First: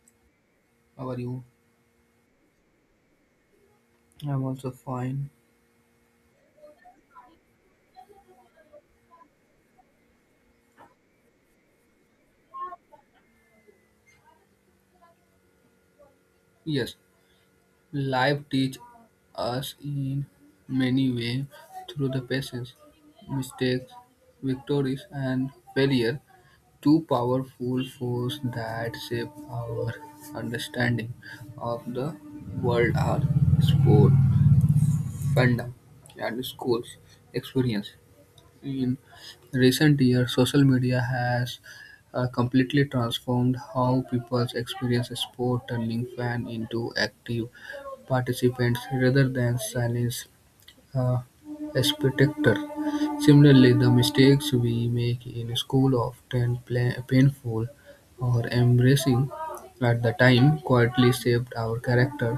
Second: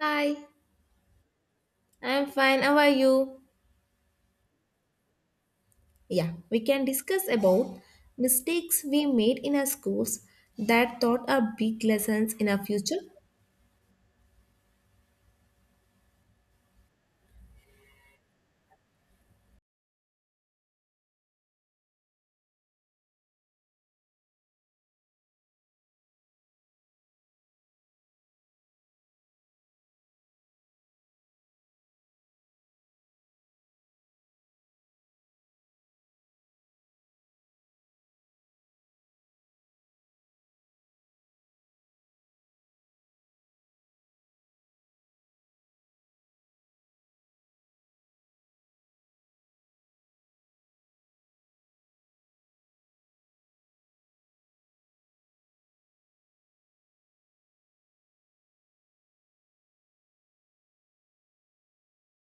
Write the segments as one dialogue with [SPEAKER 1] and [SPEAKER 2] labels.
[SPEAKER 1] Hi,
[SPEAKER 2] How are you?
[SPEAKER 1] I'm fine. How are you?
[SPEAKER 2] I'm also fine.
[SPEAKER 1] Yeah, we can discuss about mistakes we made in our schools that taught our big lessons in our future.
[SPEAKER 2] Yes, life teach us in many ways through the patience, mistakes, victories, and failure. Two powerful forces that shape our understanding of the world are sport, fandom, and school's experience. In recent years, social media has completely transformed how people experience sport, turning fans into active participants rather than silent uh, aspect. Similarly, the mistakes we make in school often painful or embarrassing at the time quietly shaped our character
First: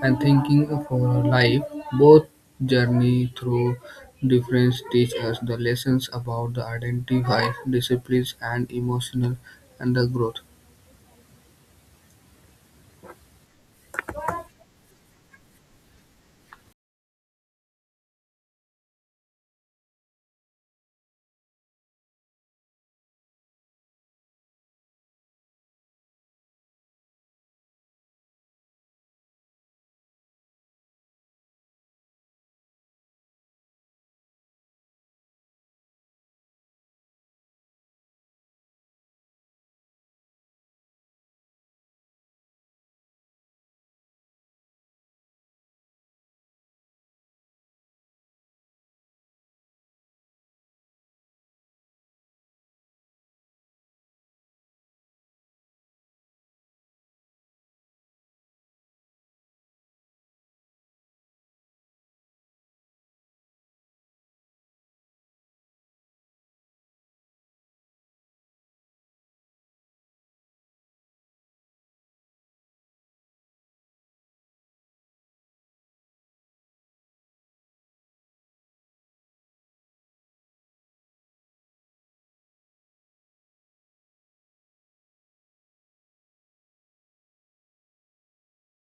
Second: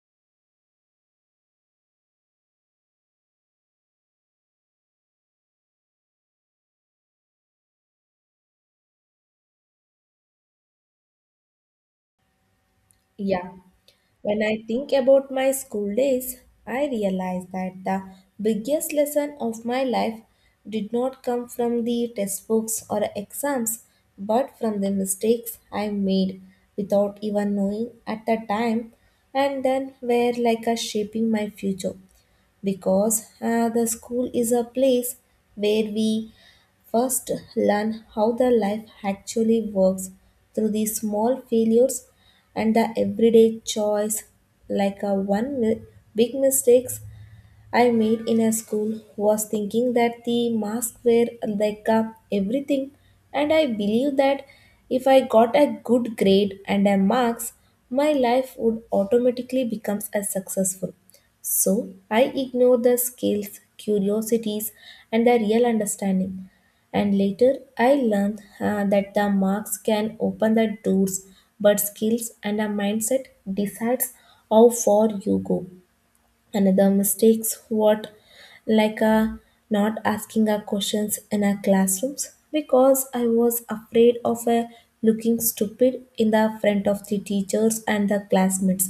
[SPEAKER 2] and thinking for our life. Both journey through difference teach us the lessons about the identify, disciplines and emotional and the growth.
[SPEAKER 1] Yeah, when I think about my school days, I realize that the biggest lesson of my life did not come from the textbooks or exams, but from the mistakes I made without even knowing at the time, and then were like a shaping my future. Because the school is a place where we first learn how the life actually works through the small failures and the everyday choice like a big mistakes I made in a school was thinking that the masks were like a everything, and I believed that if I got a good grade and a marks, my life would automatically become as successful. So I ignored the skills, curiosities, and the real understanding. And later, I learned that the marks can open the doors, but skills and a mindset decides how far you go. Another mistakes what, like not asking our questions in our classrooms, because I was afraid of looking stupid in the front of the teachers and the classmates,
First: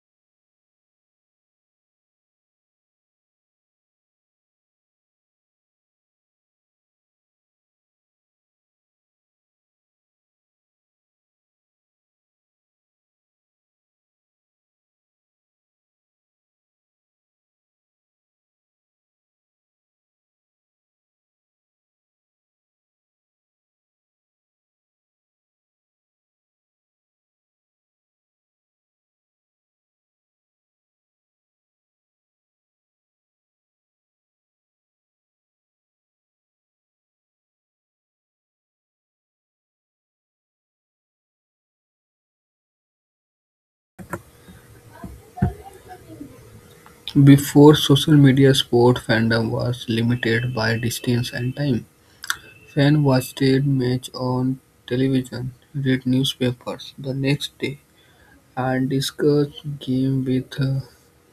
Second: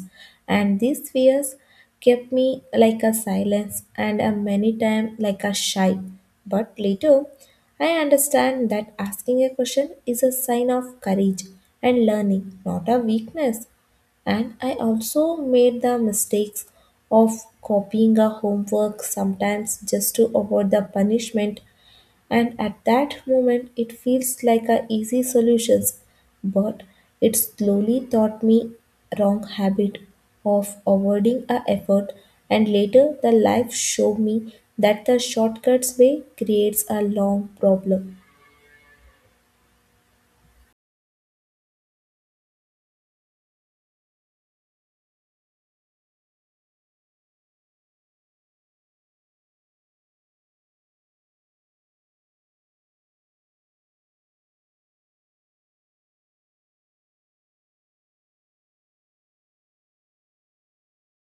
[SPEAKER 1] and these fears kept me like a silence and a many time like a shy. But later I understand that asking a question is a sign of courage and learning, not a weakness. And I also made the mistakes of copying a homework sometimes just to avoid the punishment. And at that moment, it feels like a easy solutions, but it slowly taught me wrong habit of avoiding a effort. And later, the life showed me that the shortcuts way creates a long problem.
[SPEAKER 2] Before social media, sport fandom was limited by distance and time. Fans watched match on television, read newspapers the next day, and discussed game with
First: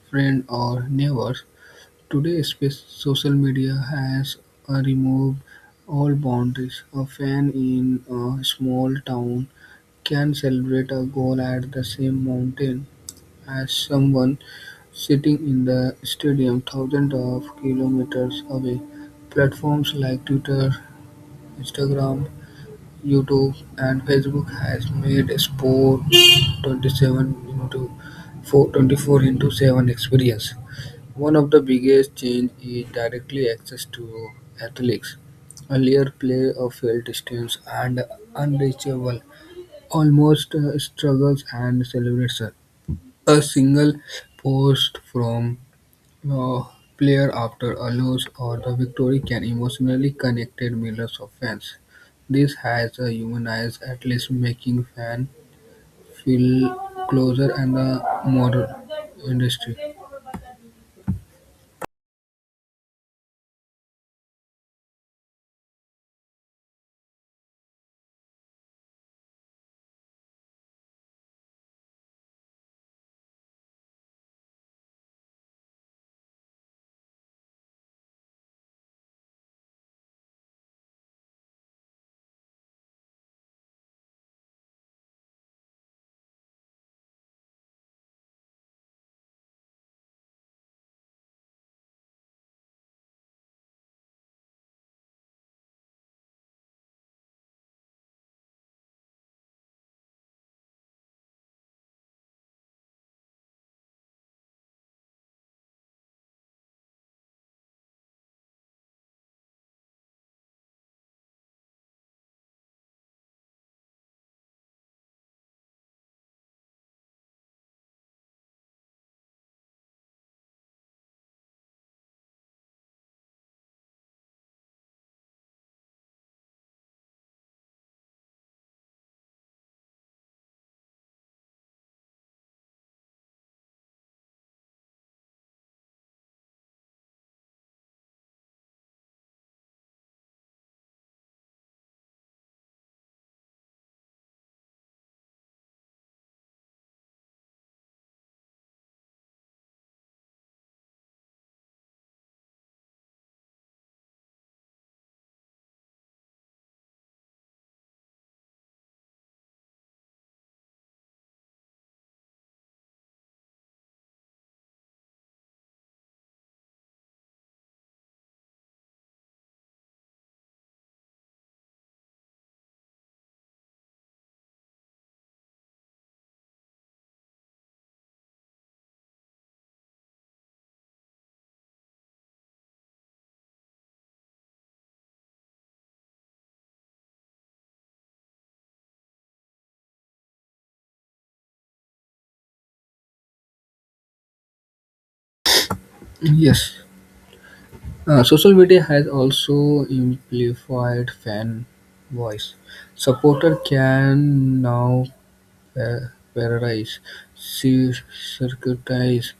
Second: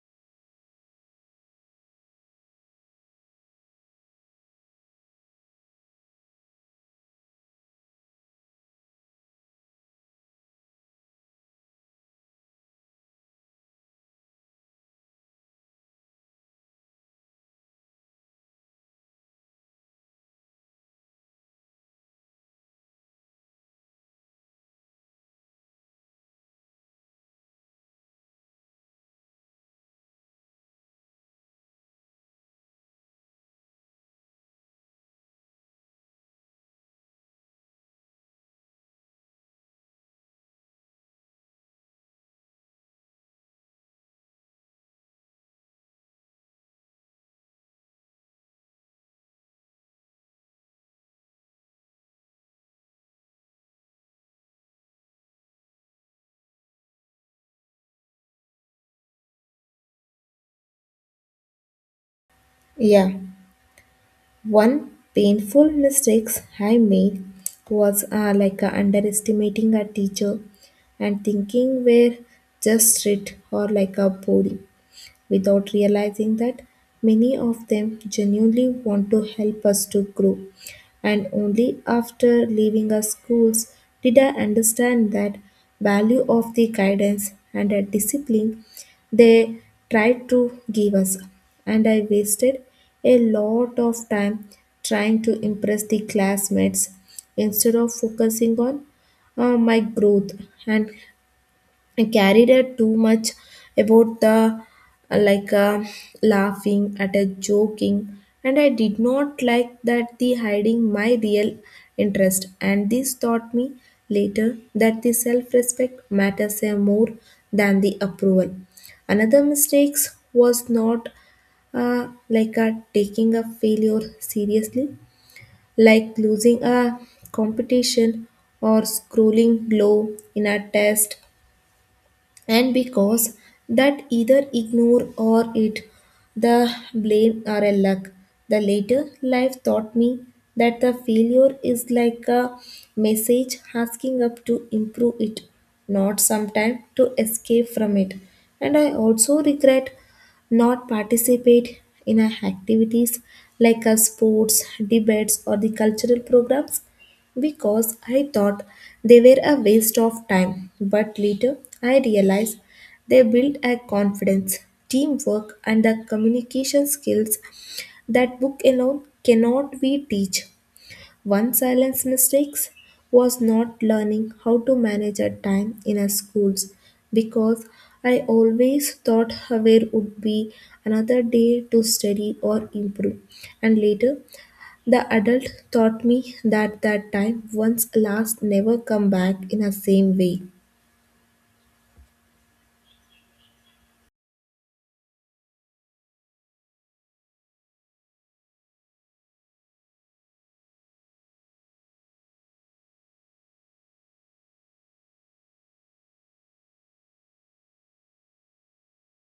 [SPEAKER 2] friends or neighbors. Today, social media has removed all boundaries. A fan in a small town can celebrate a goal at the same mountain as someone sitting in the stadium thousands of kilometers away. Platforms like Twitter, Instagram, YouTube and Facebook has made a Sport 27 into four- 24 into 7 experience. One of the biggest change is directly access to athletes. Earlier play of felt distance and unreachable, almost struggles and celebration. A single post from no player after a loss or a victory can emotionally connect millions of fans. This has a humanized at least making fans feel closer and the modern industry.
[SPEAKER 1] Yeah. One painful mistakes I made was like underestimating a teacher and thinking we're just strict or like a boring, without realizing that many of them genuinely want to help us to grow. And only after leaving our schools did I understand that value of the guidance and the discipline they tried to give us. And I wasted a lot of time trying to impress the classmates instead of focusing on my growth, and I carried it too much about the like laughing at a joking, and I did not like that the hiding my real interest. And this taught me later that the self-respect matters more than the approval. Another mistakes was not like a taking a failure seriously, like losing a competition or scrolling low in a test, and because that either ignore or it the blame are a luck. The later life taught me that the failure is like a message asking up to improve it, not sometime to escape from it. And I also regret not participate in our activities like our sports debates or the cultural programs, because I thought they were a waste of time. But later, I realized they built a confidence, teamwork, and the communication skills that book alone cannot be teach. One silence mistakes was not learning how to manage a time in a schools, because I always thought where would be another day to study or improve. And later the adult taught me that that time once lost never come back in the same way.
[SPEAKER 2] Yes. Social media has also amplified fan voice. Supporter can now parodize, circumcise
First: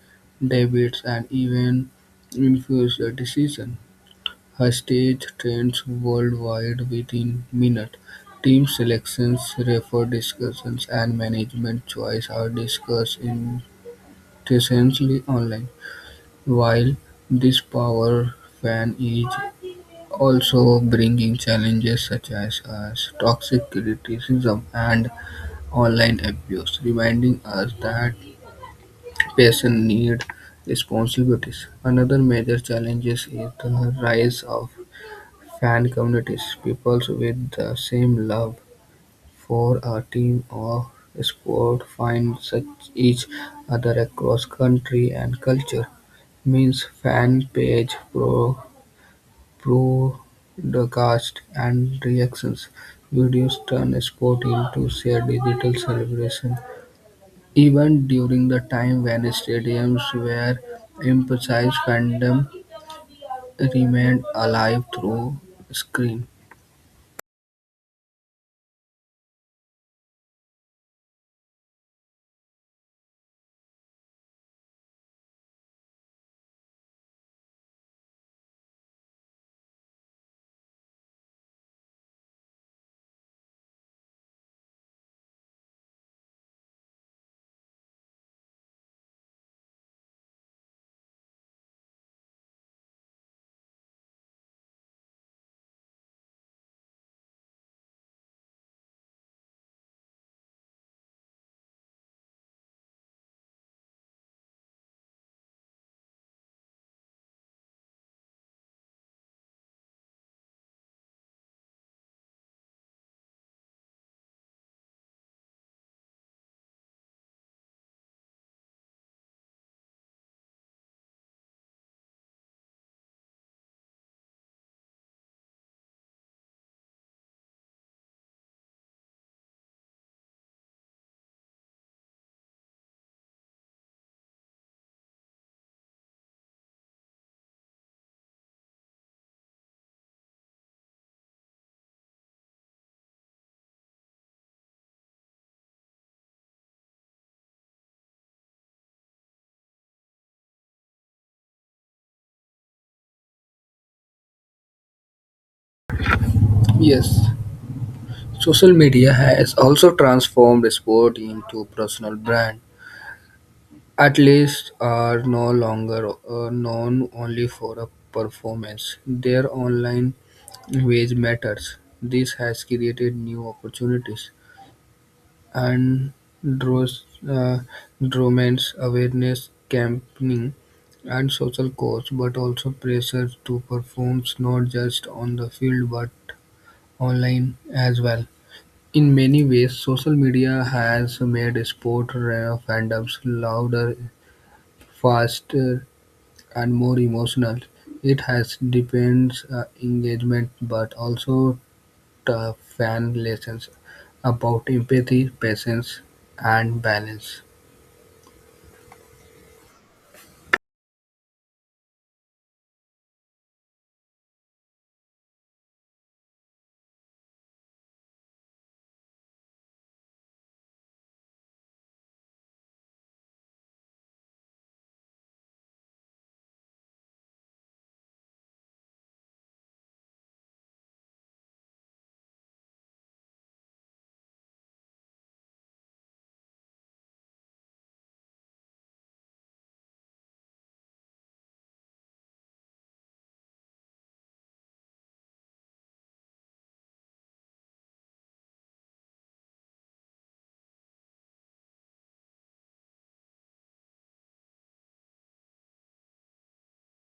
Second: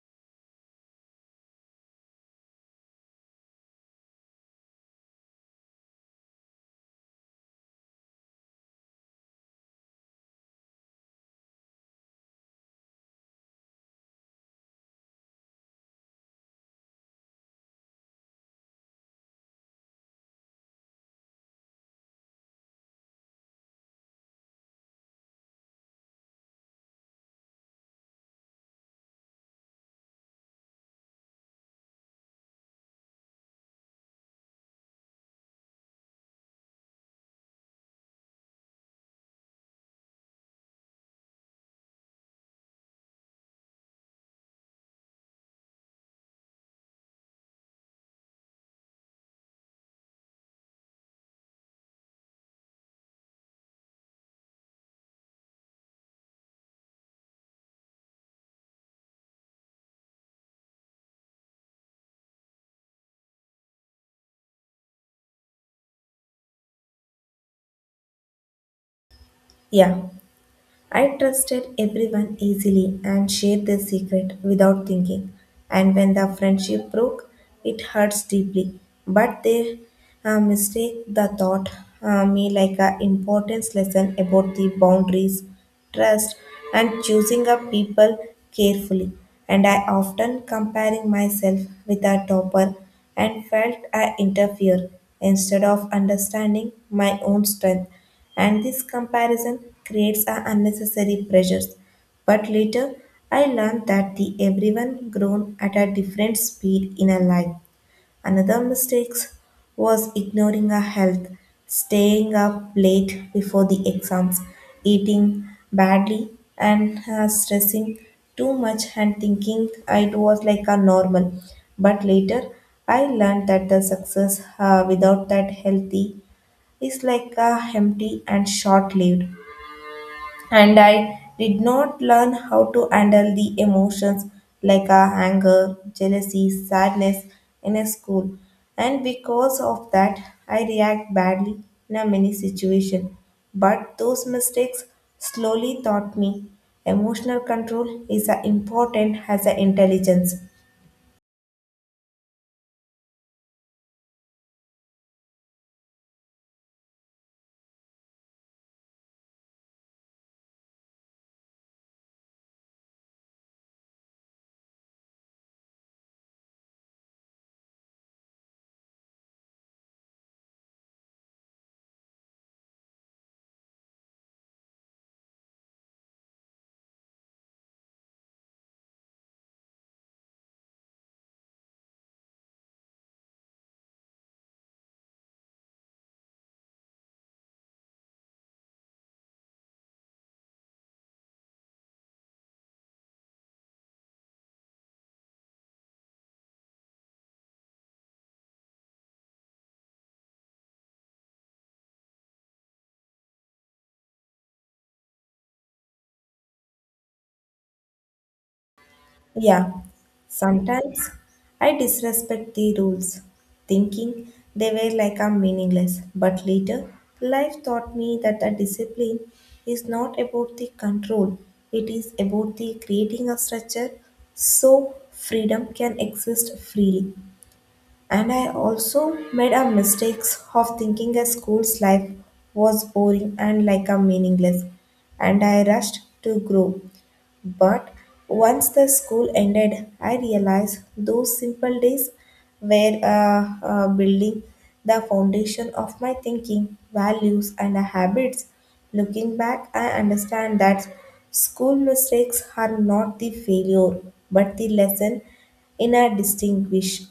[SPEAKER 2] debates, and even influence the decision. Her stage trends worldwide within minutes; team selections, referee discussions, and management choices are discussed intensely online, while this power fan is also bringing challenges such as toxic criticism and online abuse, reminding us that passion needs responsibilities. Another major challenge is the rise of fan communities: people with the same love for a team or sport find such each other across country and culture. Means fan page, pro, broadcast, and reactions videos turn sport into shared digital celebration. Even during the time when stadiums were emphasized, fandom remained alive through screen.
[SPEAKER 1] Yeah. I trusted everyone easily and shared their secret without thinking. And when the friendship broke, it hurts deeply. But they mistake the thought me like a importance lesson about the boundaries, trust, and choosing up people carefully. And I often comparing myself with a topper and felt I interfere instead of understanding my own strength, and this comparison creates a unnecessary pressures. But later, I learned that the everyone grown at a different speed in a life. Another mistake was ignoring our health, staying up late before the exams, eating badly, and stressing too much and thinking it was like a normal. But later, I learned that the success without that healthy is like a empty and short-lived. And I did not learn how to handle the emotions like a anger, jealousy, sadness in a school, and because of that I react badly in a many situation. But those mistakes slowly taught me emotional control is as important as the intelligence.
[SPEAKER 2] Yes. Social media has also transformed sport into personal brand. Athletes are no longer known only for a performance. Their online wage matters. This has created new opportunities and draws dromance awareness campaigning and social cause, but also pressure to perform not just on the field but online as well. In many ways, social media has made sport fandoms louder, faster, and more emotional. It has deepens engagement, but also taught fan lessons about empathy, patience, and balance.
[SPEAKER 1] Yeah, sometimes I disrespect the rules, thinking they were like I'm meaningless. But later, life taught me that the discipline is not about the control, it is about the creating a structure so freedom can exist freely. And I also made a mistakes of thinking a school's life was boring and like a meaningless, and I rushed to grow. But once the school ended, I realized those simple days were building the foundation of my thinking, values, and habits. Looking back, I understand that school mistakes are not the failure but the lesson in a distinguish,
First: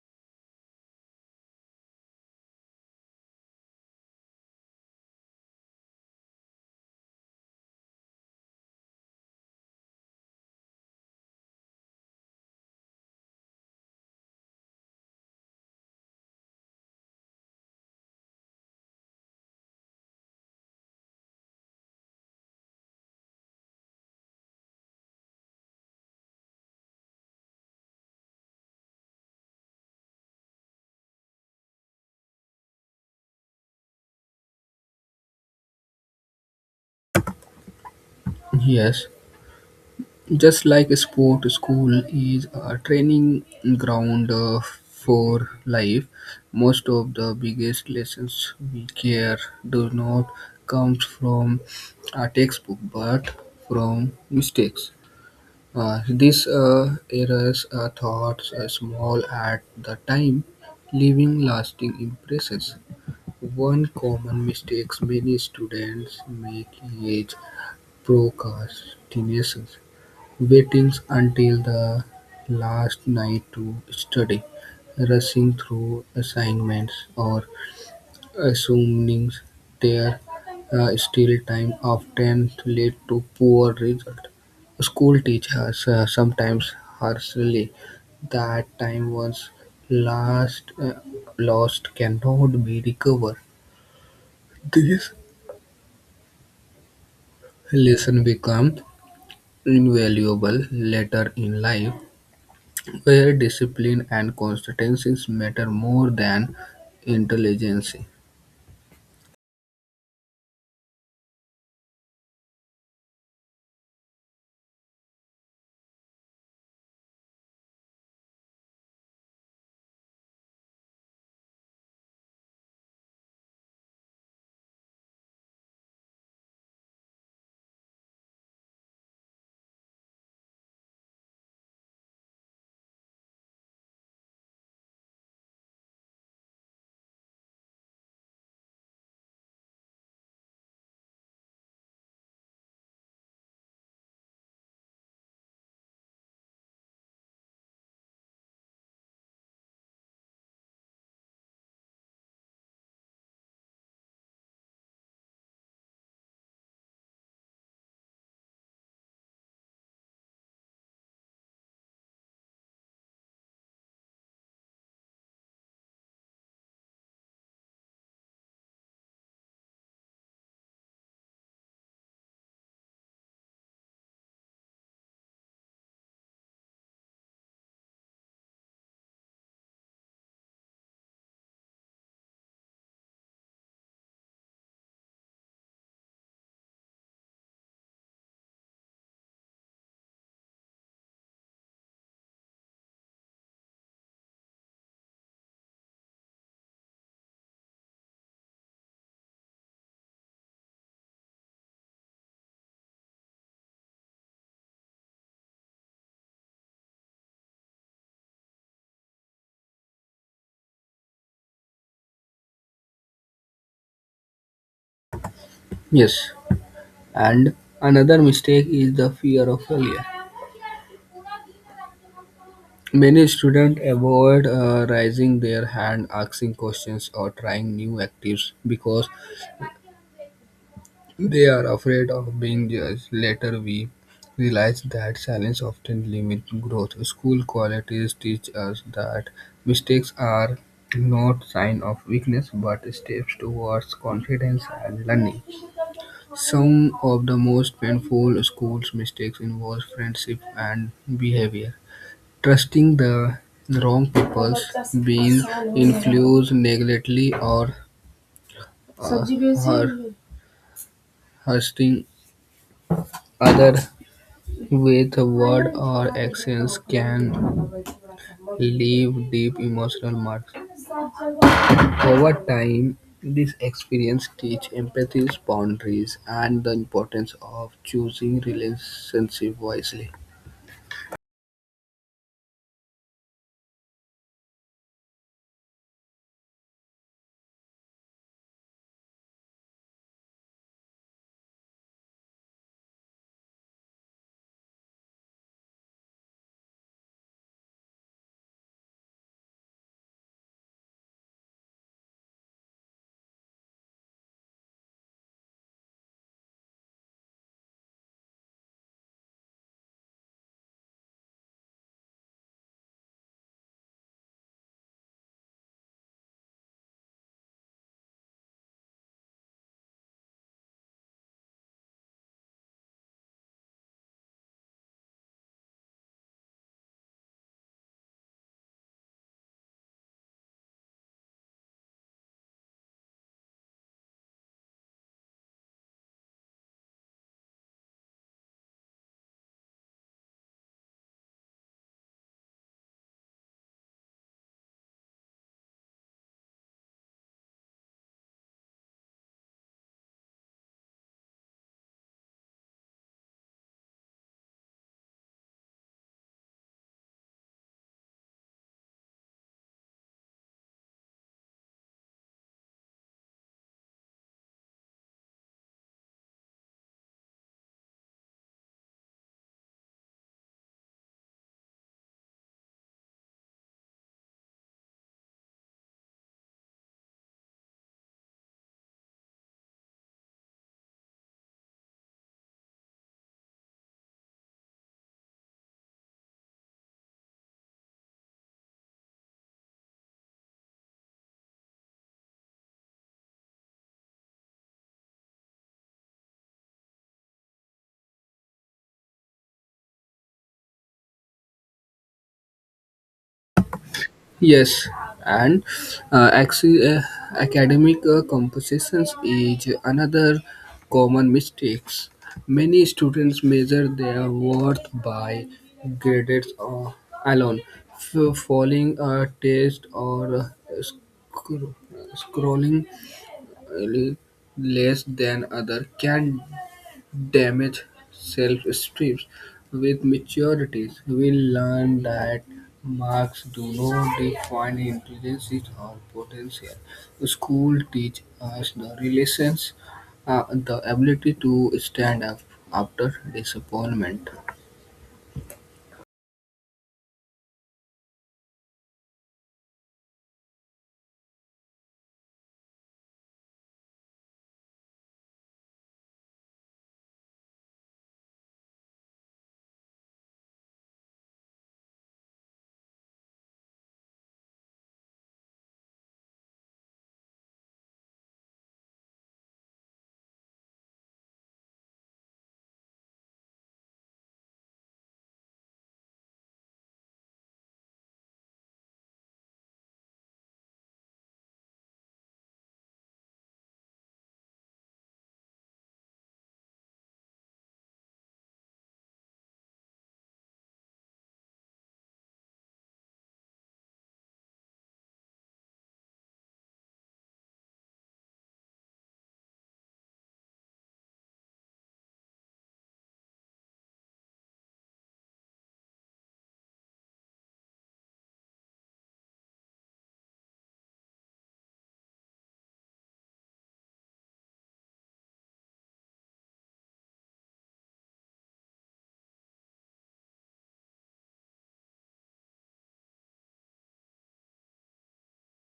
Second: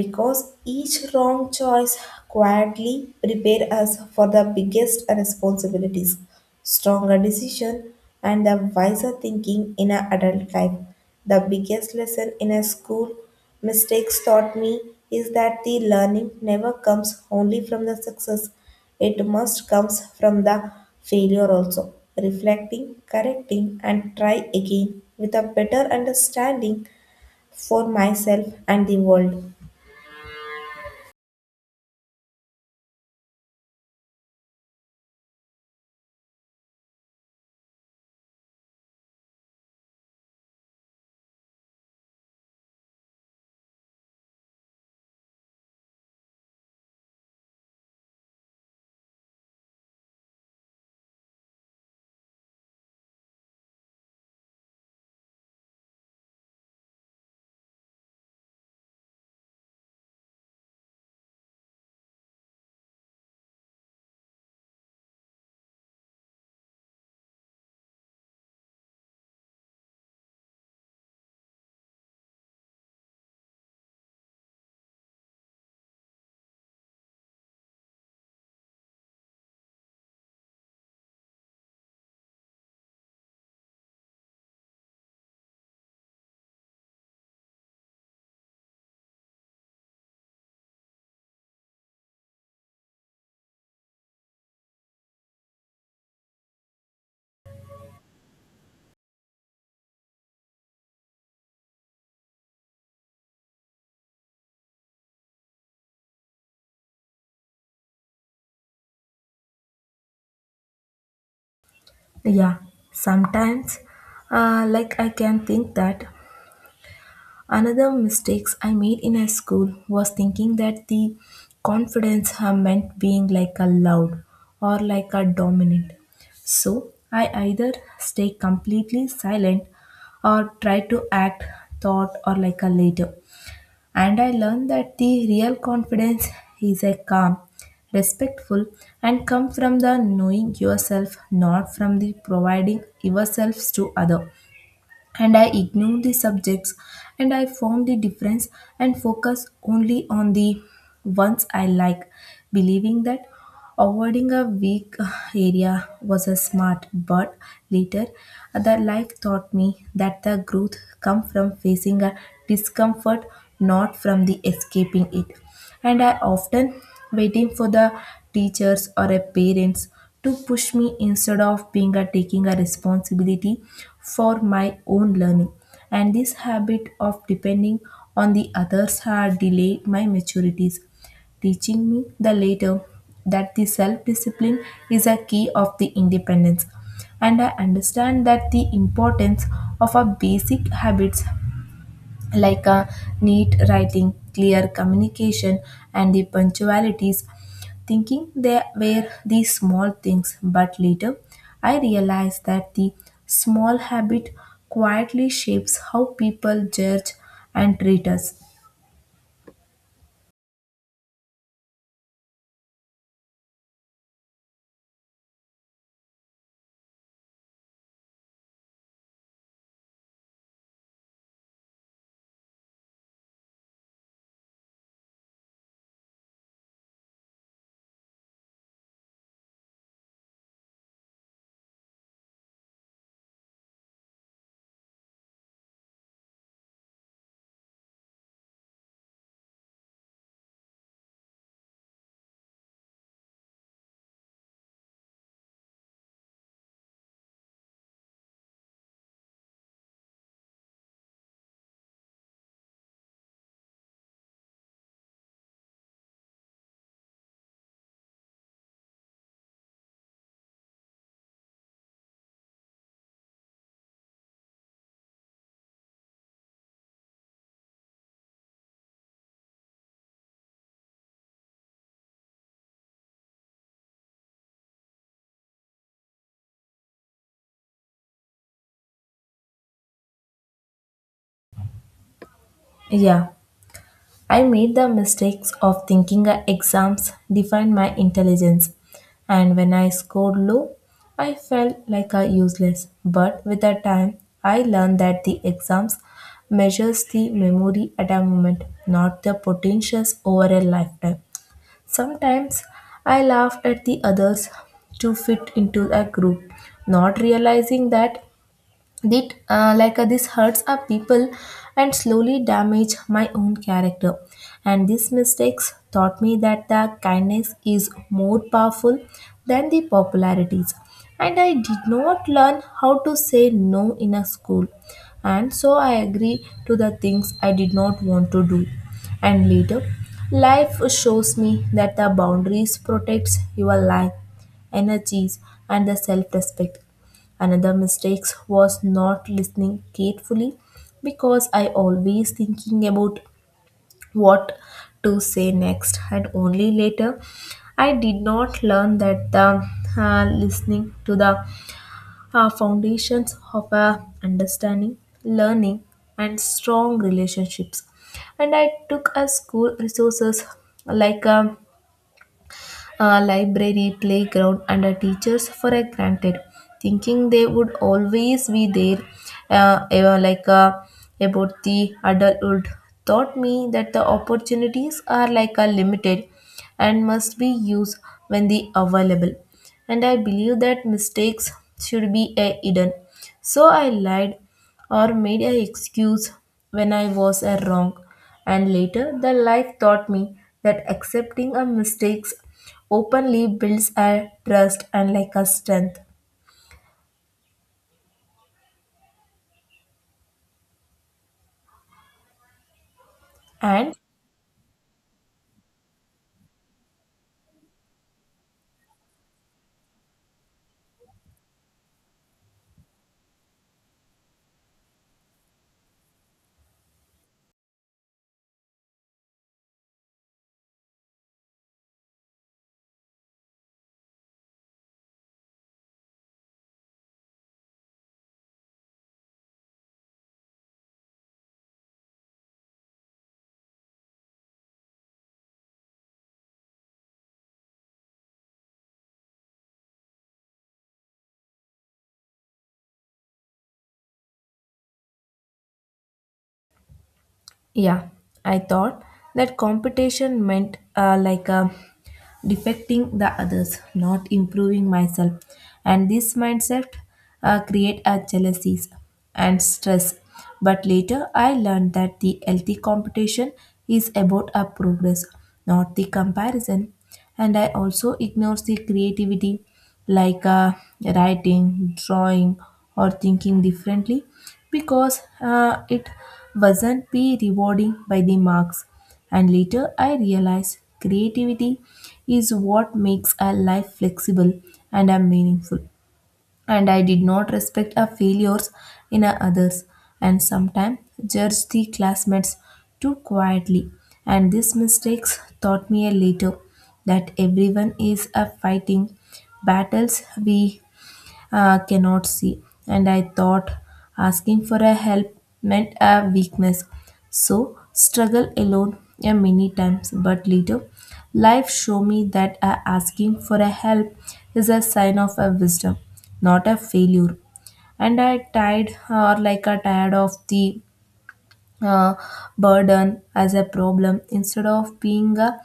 [SPEAKER 1] because each wrong choice quietly prepares us for the biggest responsibilities, stronger decision, and the wiser thinking in our adult life. The biggest lesson in a school mistakes taught me is that the learning never comes only from the success. It must comes from the failure also. Reflecting, correcting, and try again with a better understanding for myself and the world.
[SPEAKER 2] Yes, just like a sport, school is a training ground for life. Most of the biggest lessons we care do not come from a textbook but from mistakes. These errors are thoughts are small at the time, leaving lasting impressions. One common mistake many students make is procrastination. Waiting until the last night to study, rushing through assignments, or assuming there is still time often lead to poor result. School teachers sometimes harshly that time once last lost cannot be recovered. These lesson become invaluable later in life where discipline and consistencies matter more than intelligence.
[SPEAKER 1] Yeah, sometimes, like I can think that another mistakes I made in a school was thinking that the confidence meant being like a loud or like a dominant. So I either stay completely silent or try to act thought or like a leader. And I learned that the real confidence is a calm, respectful, and come from the knowing yourself, not from the providing yourselves to other. And I ignored the subjects and I found the difference and focus only on the ones I like, believing that avoiding a weak area was a smart. But later the life taught me that the growth come from facing a discomfort, not from the escaping it. And I often waiting for the teachers or a parents to push me instead of being a taking a responsibility for my own learning. And this habit of depending on the others had delayed my maturities, teaching me the later that the self-discipline is a key of the independence. And I understand that the importance of our basic habits like a neat writing, clear communication, and the punctualities, thinking they were these small things. But later, I realized that the small habit quietly shapes how people judge and treat us.
[SPEAKER 2] Yes, and another mistake is the fear of failure. Many students avoid raising their hand, asking questions, or trying new activities because they are afraid of being judged. Later, we realize that silence often limits growth. School qualities teach us that mistakes are not sign of weakness but steps towards confidence and learning. Some of the most painful school's mistakes involve friendship and behavior. Trusting the wrong people, being influenced negatively, or uh, hur- hurting other with words or actions can leave deep emotional marks. Over time, this experience teaches empathy, boundaries, and the importance of choosing relationships wisely.
[SPEAKER 1] Yeah, I made the mistakes of thinking arms defense. Though I felt like a useless, but with the time, I arms measures the memory at a moment, not the potentials over a lifetime. Sometimes I laughed at the others to fit into a group, not realizing that like this hurts our people and slowly damage my own character. And these mistakes taught me that the kindness is more powerful than the popularities. And I did not learn how to say no in a school. And so I agree to the things I did not want to do. And later, life shows me that the boundaries protects your life energies and the self-respect. Another mistake was not listening carefully, because I always thinking about what to say next, and only later I did not learn that the listening to the foundations of a understanding, learning and strong relationships. And I took a school resources like a library, playground, and a teachers for a granted, thinking they would always be there. Ever like about the adulthood taught me that the opportunities are like a limited and must be used when they available. And I believe that mistakes should be a hidden. So I lied or made an excuse when I was a wrong. And later, the life taught me that accepting a mistakes openly builds a trust and like a strength. And
[SPEAKER 2] Yes, and uh, axi- uh, academic compositions is another common mistakes. Many students measure their worth by grades or alone, following a test or scrolling uh, less than other can damage self-esteem. With maturity, we learn that marks do not define intelligence or potential. School teach us the relations, the ability to stand up after disappointment.
[SPEAKER 1] yeah, I thought that competition meant like a defecting the others, not improving myself, and this mindset create a jealousies and stress then and loving works Tea is not will and meaningful, respect our failures in our others, and sometimes judge the classmates too quietly. And these mistakes taught me a later that everyone is a fighting battles we cannot see. And I thought asking for a help meant a weakness, so struggle alone a many times. But later life showed me that asking for a help is a sign of a wisdom, not a failure. And I tired or like a tired of the uh, burden as a problem, instead of being a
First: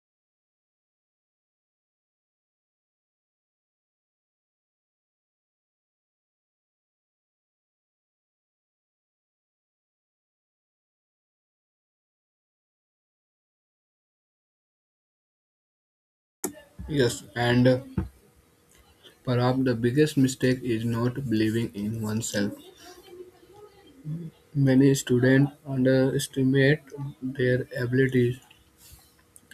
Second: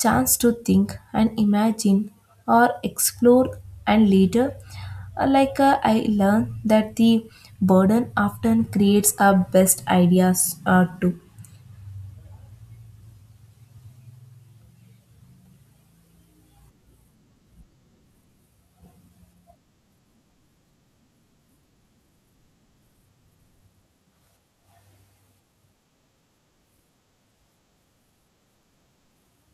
[SPEAKER 1] chance to think and imagine or explore. And later like I learned that the burden often creates our best ideas to
[SPEAKER 2] Yes, and perhaps the biggest mistake is not believing in oneself. Many students underestimate their abilities,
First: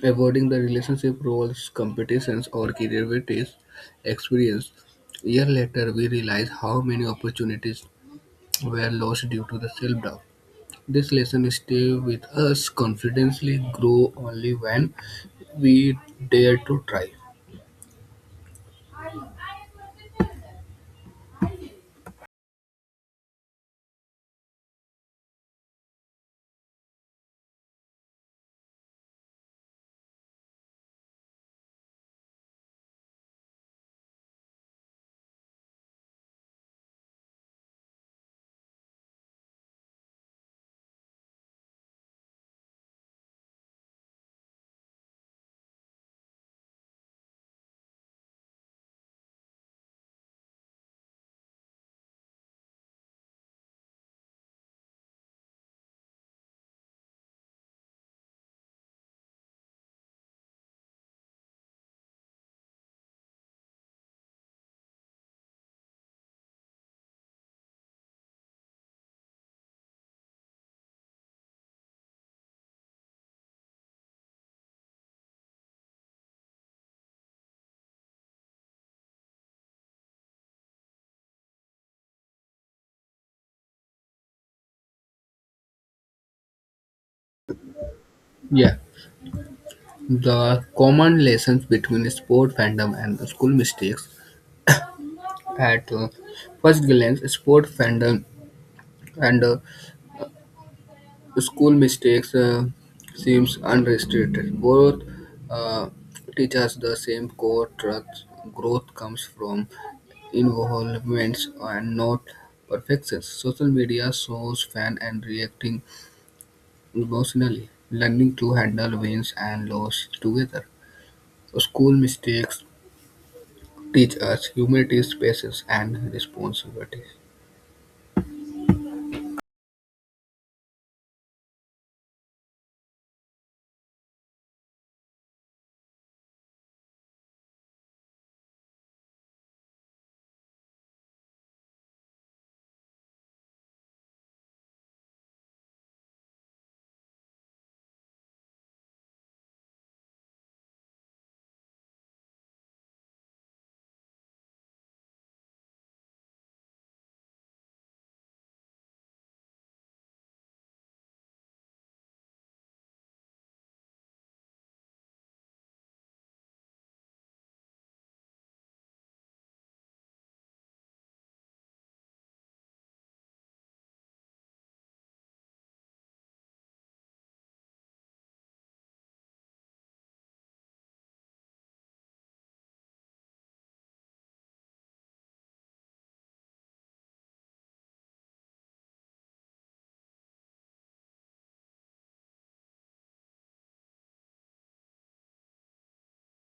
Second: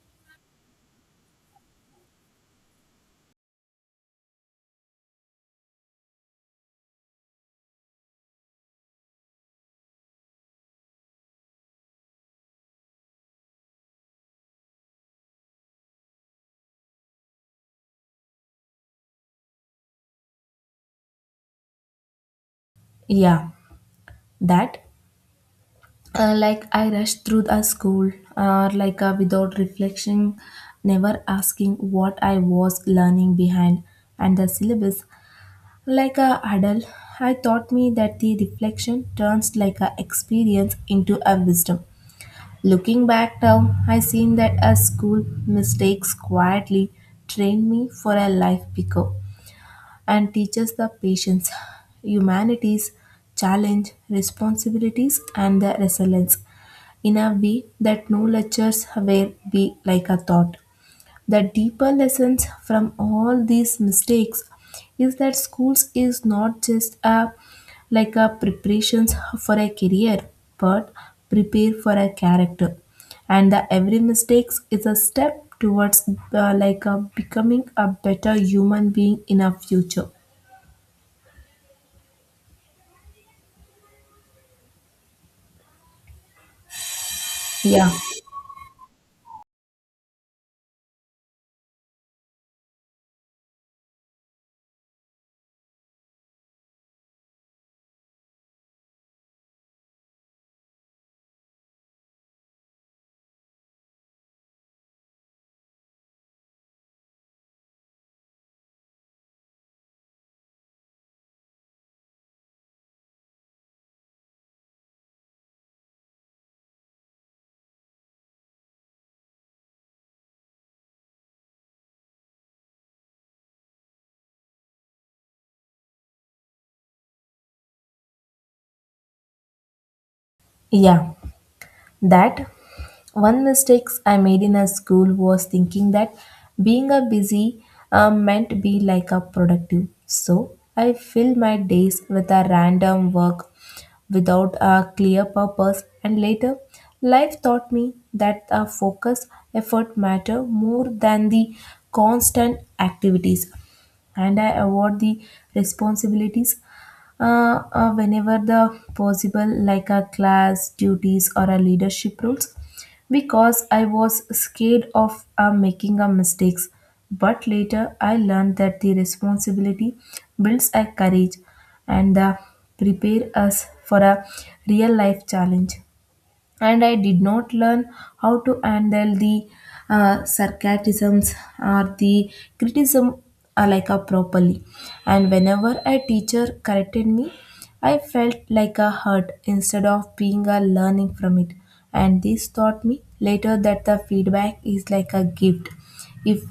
[SPEAKER 2] avoiding the relationship roles, competitions, or derivative experience. Year later, we realize how many opportunities were lost due to the self-doubt. This lesson stay with us. Confidently grow only when we dare to try.
[SPEAKER 1] experience into a wisdom. Looking back now, I seen that a school mistakes quietly trained me for a life picker and teaches the patience, humanities, challenge, responsibilities, and the resilience in a way that no lectures will be like a thought. The deeper lessons from all these mistakes is that schools is not just a like a preparations for a career but prepare for a character and the every mistakes is a step towards like a becoming a better human being in a future. Yeah,
[SPEAKER 2] Yeah, the common lessons between sport fandom and the school mistakes. At first glance, sport fandom and school mistakes seems unrestricted. Both uh, teach us the same core truth. Growth comes from involvements and not perfections. Social media shows fan and reacting emotionally. Learning to handle wins and loss together. School mistakes teach us humility, patience, and responsibility.
[SPEAKER 1] yeah. That one mistakes I made in a school was thinking that being a busy meant be like a productive. So I fill my days with a random work without a clear purpose, and later life taught me that a focus effort matter more than the constant activities. And I avoid the responsibilities whenever the possible, like a class duties or a leadership roles, because I was scared of making a mistakes. But later, I learned that the responsibility builds a courage and prepare us for a real life challenge. And I did not learn how to handle the sarcasms or the criticism like a properly. And whenever I me, I got a learning from it, and this taught me later that if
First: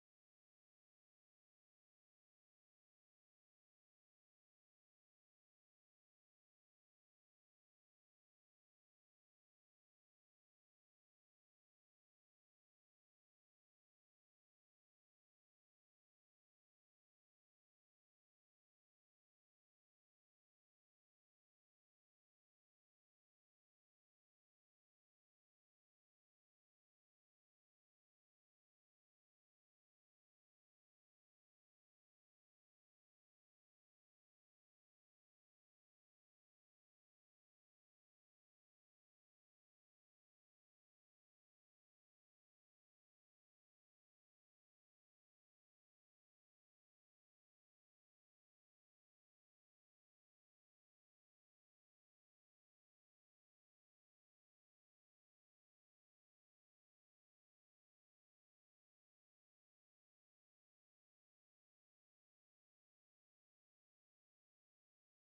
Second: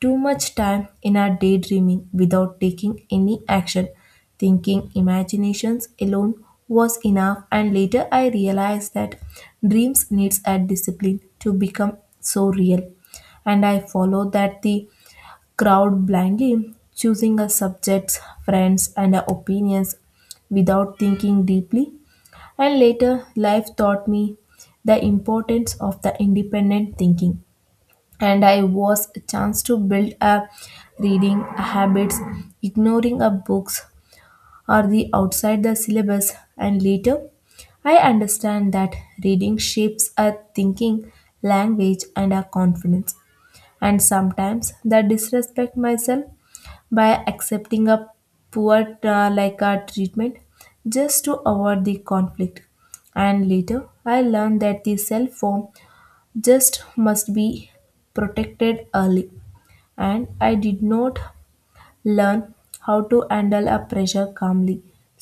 [SPEAKER 1] too much time in our daydreaming without taking any action, thinking imaginations alone was enough. And later I realized that dreams needs a discipline to become so real. And I follow that the crowd blindly, choosing a subject's friends and our opinions without thinking deeply. And later, life taught me the importance of the independent thinking, and I was a chance to build a reading habits, ignoring a books or the outside the syllabus. And later, I understand that reading shapes a thinking, language, and a confidence. And sometimes that disrespect myself by accepting a poor like a treatment just to avoid the conflict. And later I learned that the self form just must be protected early. And I did not learn how to handle a pressure calmly,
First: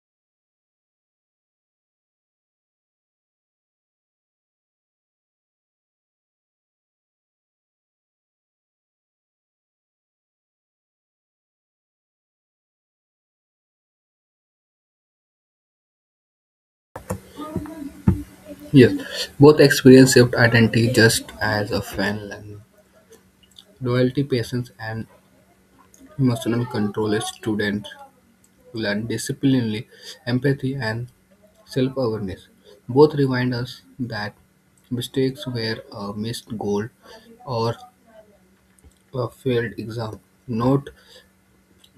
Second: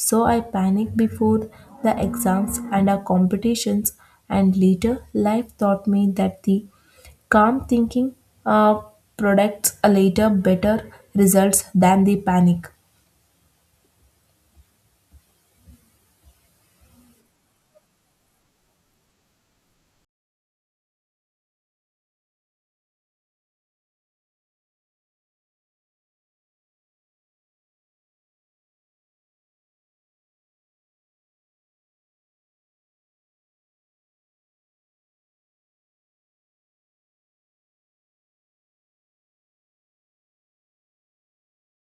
[SPEAKER 1] so I panicked before the exams and our competitions. And later life taught me that the calm thinking uh, products a later better results than the panic.
[SPEAKER 2] Yes, both experience shaped identity just as a fan learning. Loyalty, patience, and emotional control is students to learn discipline, empathy, and self-awareness. Both remind us that mistakes were a missed goal or a failed exam, not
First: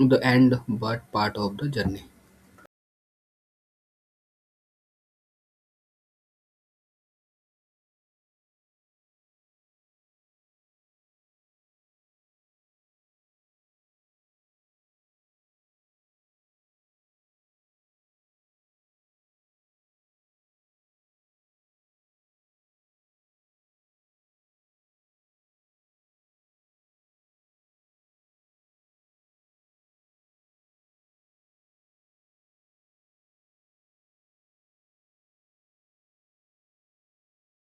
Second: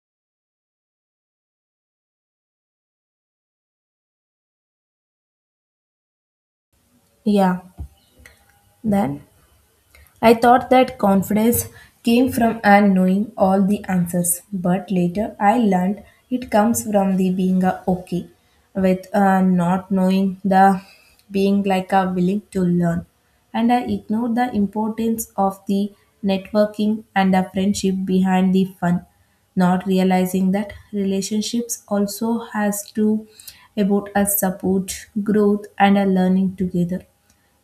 [SPEAKER 2] the end but part of the journey.
[SPEAKER 1] Yeah, then I thought that confidence came from and knowing all the answers, but later I learned it comes from the being a okay with not knowing the being like a willing to learn. And I ignored the importance of the networking and the friendship behind the fun, not realizing that relationships also has to about a support, growth and a learning together.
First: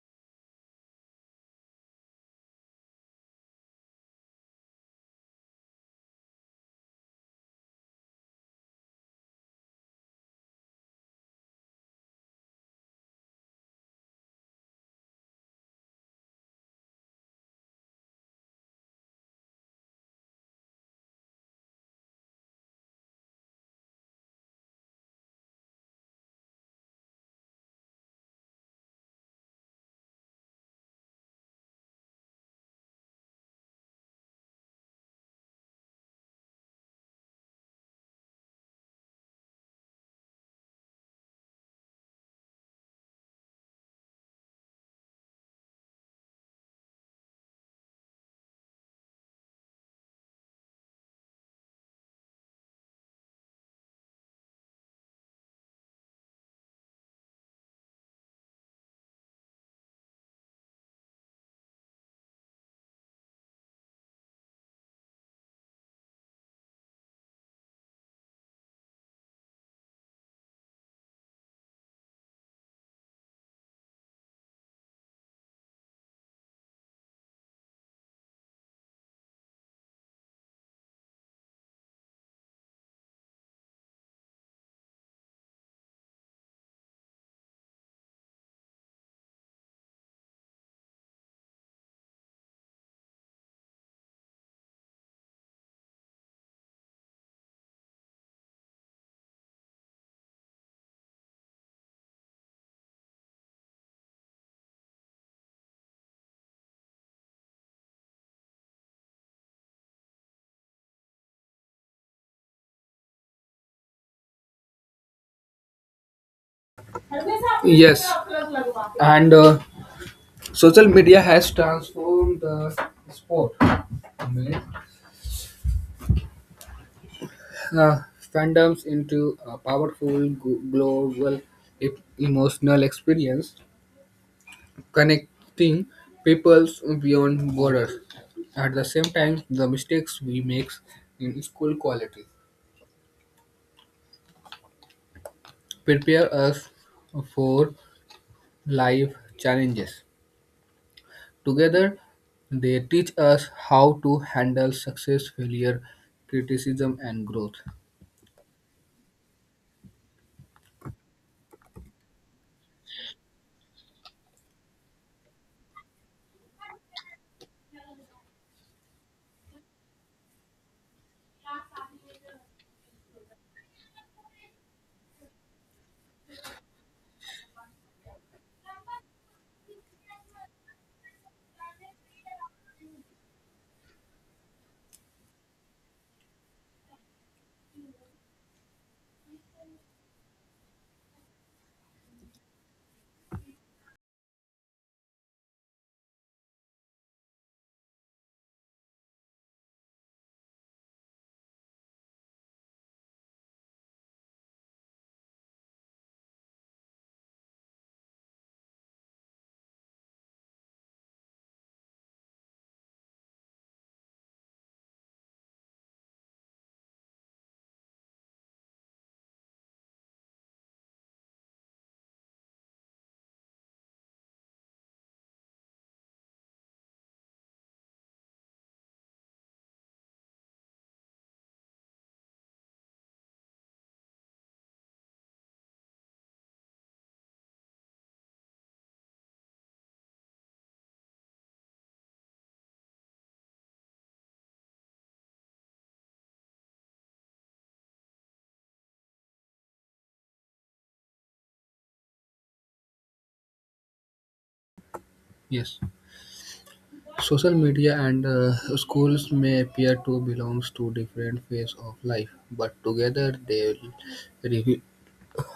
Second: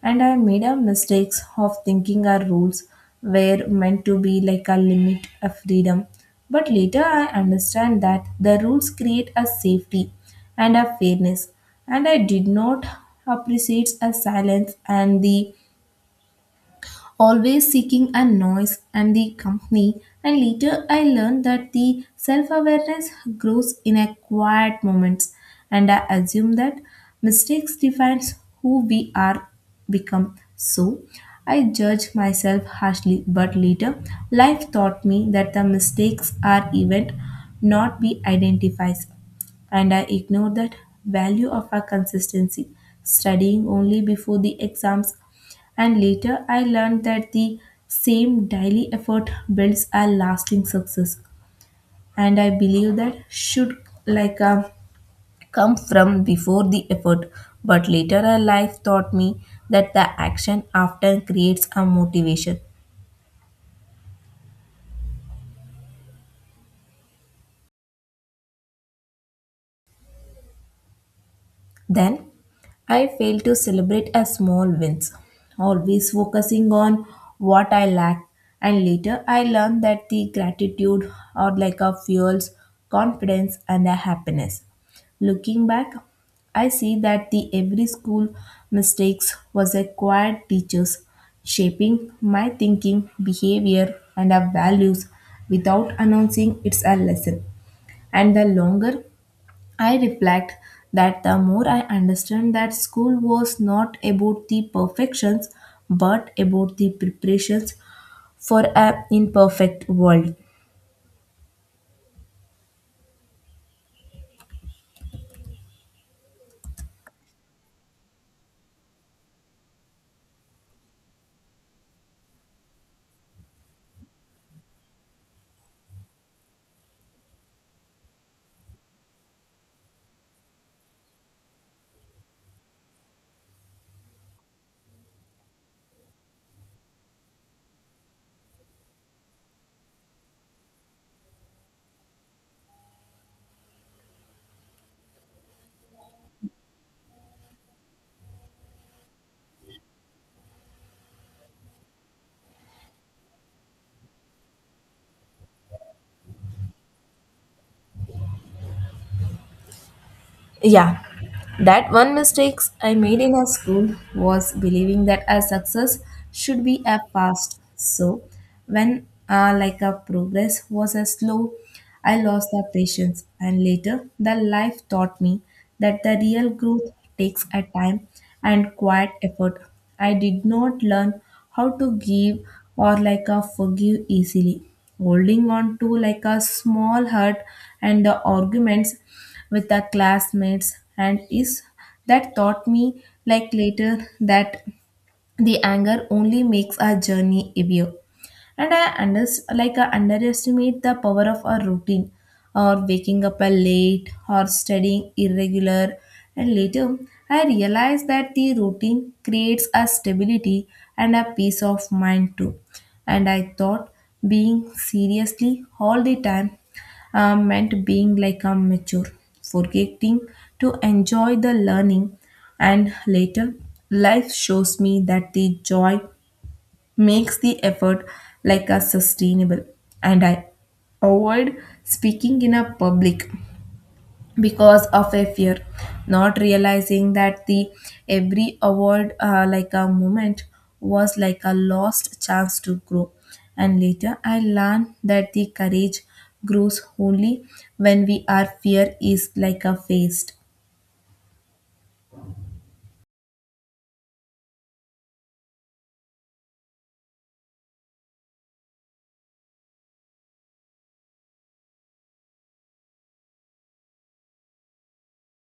[SPEAKER 1] And I made a mistakes of thinking our rules were meant to be like a limit of freedom. But later I understand that the rules create a safety and a fairness. And I did not appreciate a silence and the always seeking a noise and the company. And later I learned that the self-awareness grows in a quiet moments. And I assume that mistakes who we are become. So like noise and exams. And later, I learned that the same daily effort builds a lasting success. And I believe that should like uh, come from before the effort. But later, a life taught me that the action often creates a motivation. Then I reflect that the more I understand that school was not about the perfections but about the preparations for a imperfect world.
[SPEAKER 2] Yes, and social media has transformed the sport uh, fandoms into a powerful global e- emotional experience, connecting peoples beyond borders. At the same time, the mistakes we make in school quality prepare us for life challenges. Together, they teach us how to handle success, failure, criticism, and growth.
[SPEAKER 1] Yeah, first. So when I done, how to give or forgive easily. Would do like all hurt and the arguments with classmates and this that like a beer and a pouting or being late or being here and creates a stability and a peace of mind too. And I thought being seriously all the time meant being like a mature, forgetting to enjoy the learning. And later, life shows me that the joy makes the effort like a sustainable. And I avoid speaking in a public because of a fear, not realizing that the every award like a moment was like a lost chance to grow. And later I learned that the courage grows only when we are fear is like a faced.
[SPEAKER 2] Yes. Social media and schools may appear to belong to different phases of life, but together they reveal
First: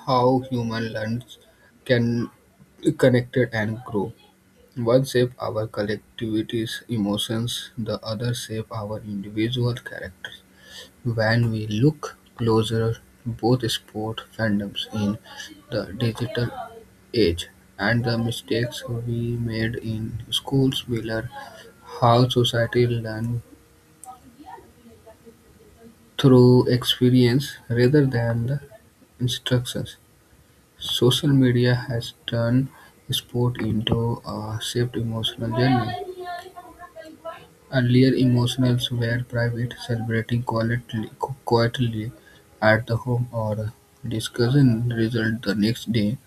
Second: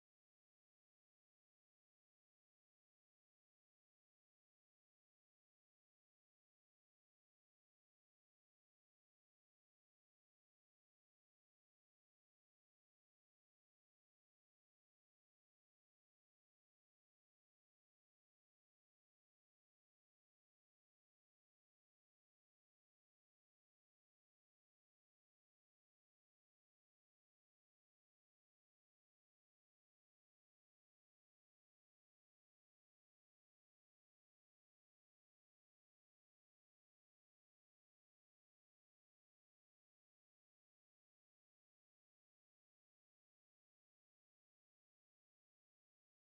[SPEAKER 2] how human learns, can connected and grow. One shape our collectivity's emotions, the other shape our individual characters. When we look closer, both sport fandoms in the digital age, and the mistakes we made in schools will are how society learn through experience rather than the instructions. Social media has turned sport into a shaped emotional journey. Earlier emotionals were private, quietly at the home or discussing result the next day.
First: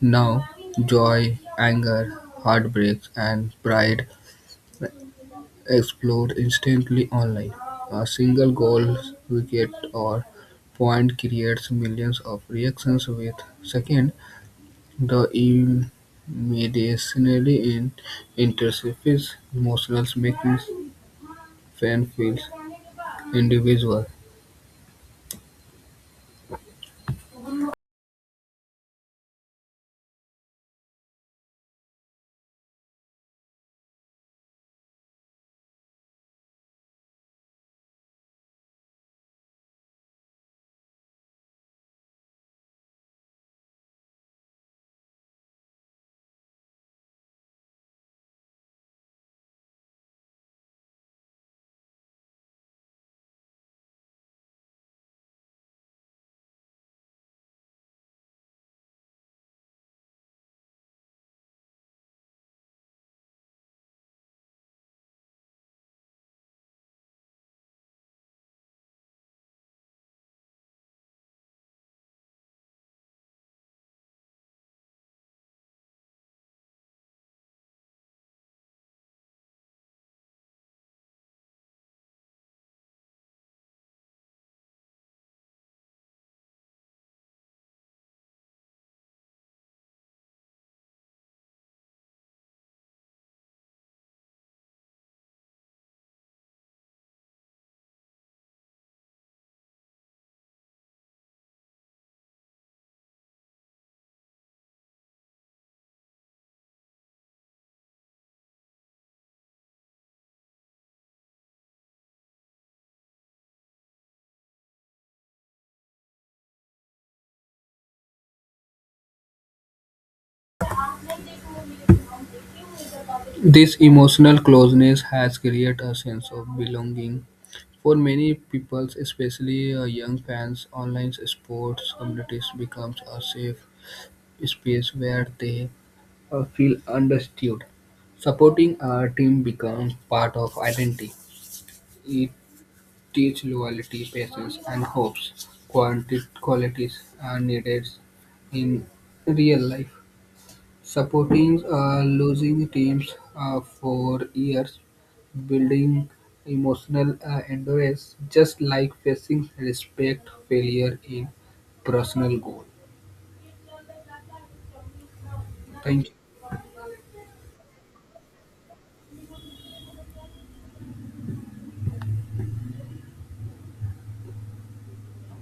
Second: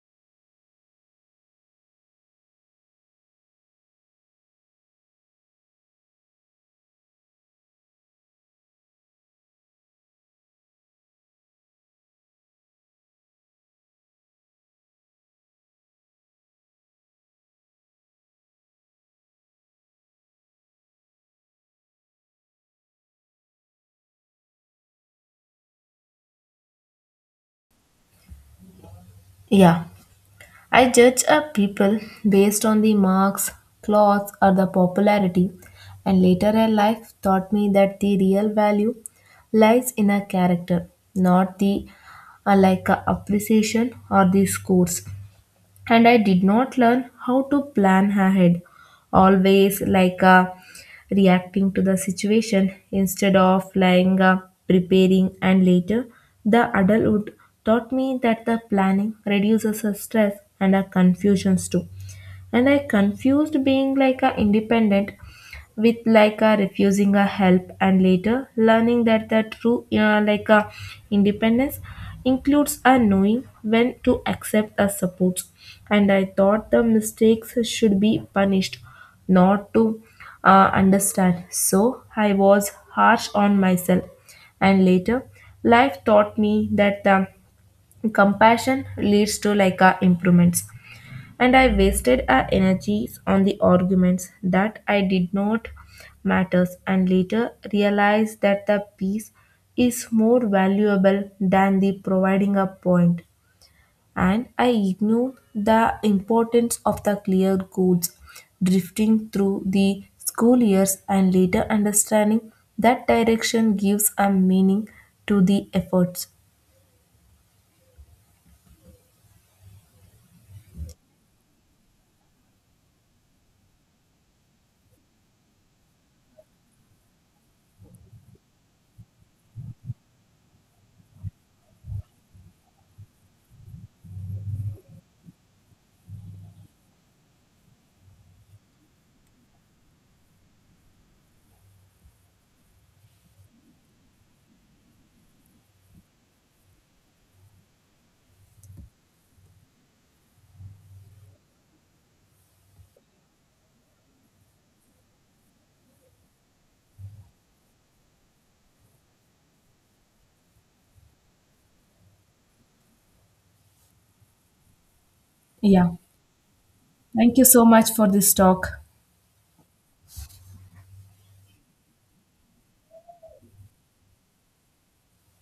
[SPEAKER 2] Now, joy, anger, heartbreaks, and pride explode instantly online. A single goal, wicket, or point creates millions of reactions with second. The immediacy in interface emotional making fan feels individual.
[SPEAKER 1] Yeah, I judge a people based on the marks, clothes or the popularity. And later in life taught me that the real value lies in a character, not the appreciation or the scores. And I did not learn how to plan ahead, always reacting to the situation instead of lying preparing. And later the adulthood taught me that the planning reduces the stress and the confusions too. And I confused being like a independent with like a refusing a help, and later learning that the true like a independence includes a knowing when to accept a support. And I thought the mistakes should be punished, not to understand, so I was harsh on myself. And later life taught me that the compassion leads to like a improvements. And I wasted our energies on the arguments that I did not matters. And later realized that the peace is more valuable than the providing a point. And I ignored the importance of the clear codes, drifting through the school years, and later understanding that direction gives a.
[SPEAKER 2] This emotional closeness has created a sense of belonging. For many people, especially young fans, online sports communities becomes a safe space where they feel understood. Supporting a team becomes part of identity. It teaches loyalty, patience, and hopes, qualities are needed in real life. Supporting losing teams for years, building emotional endurance, just like facing respect failure in personal goal. Thank you.
[SPEAKER 1] Thank you so much for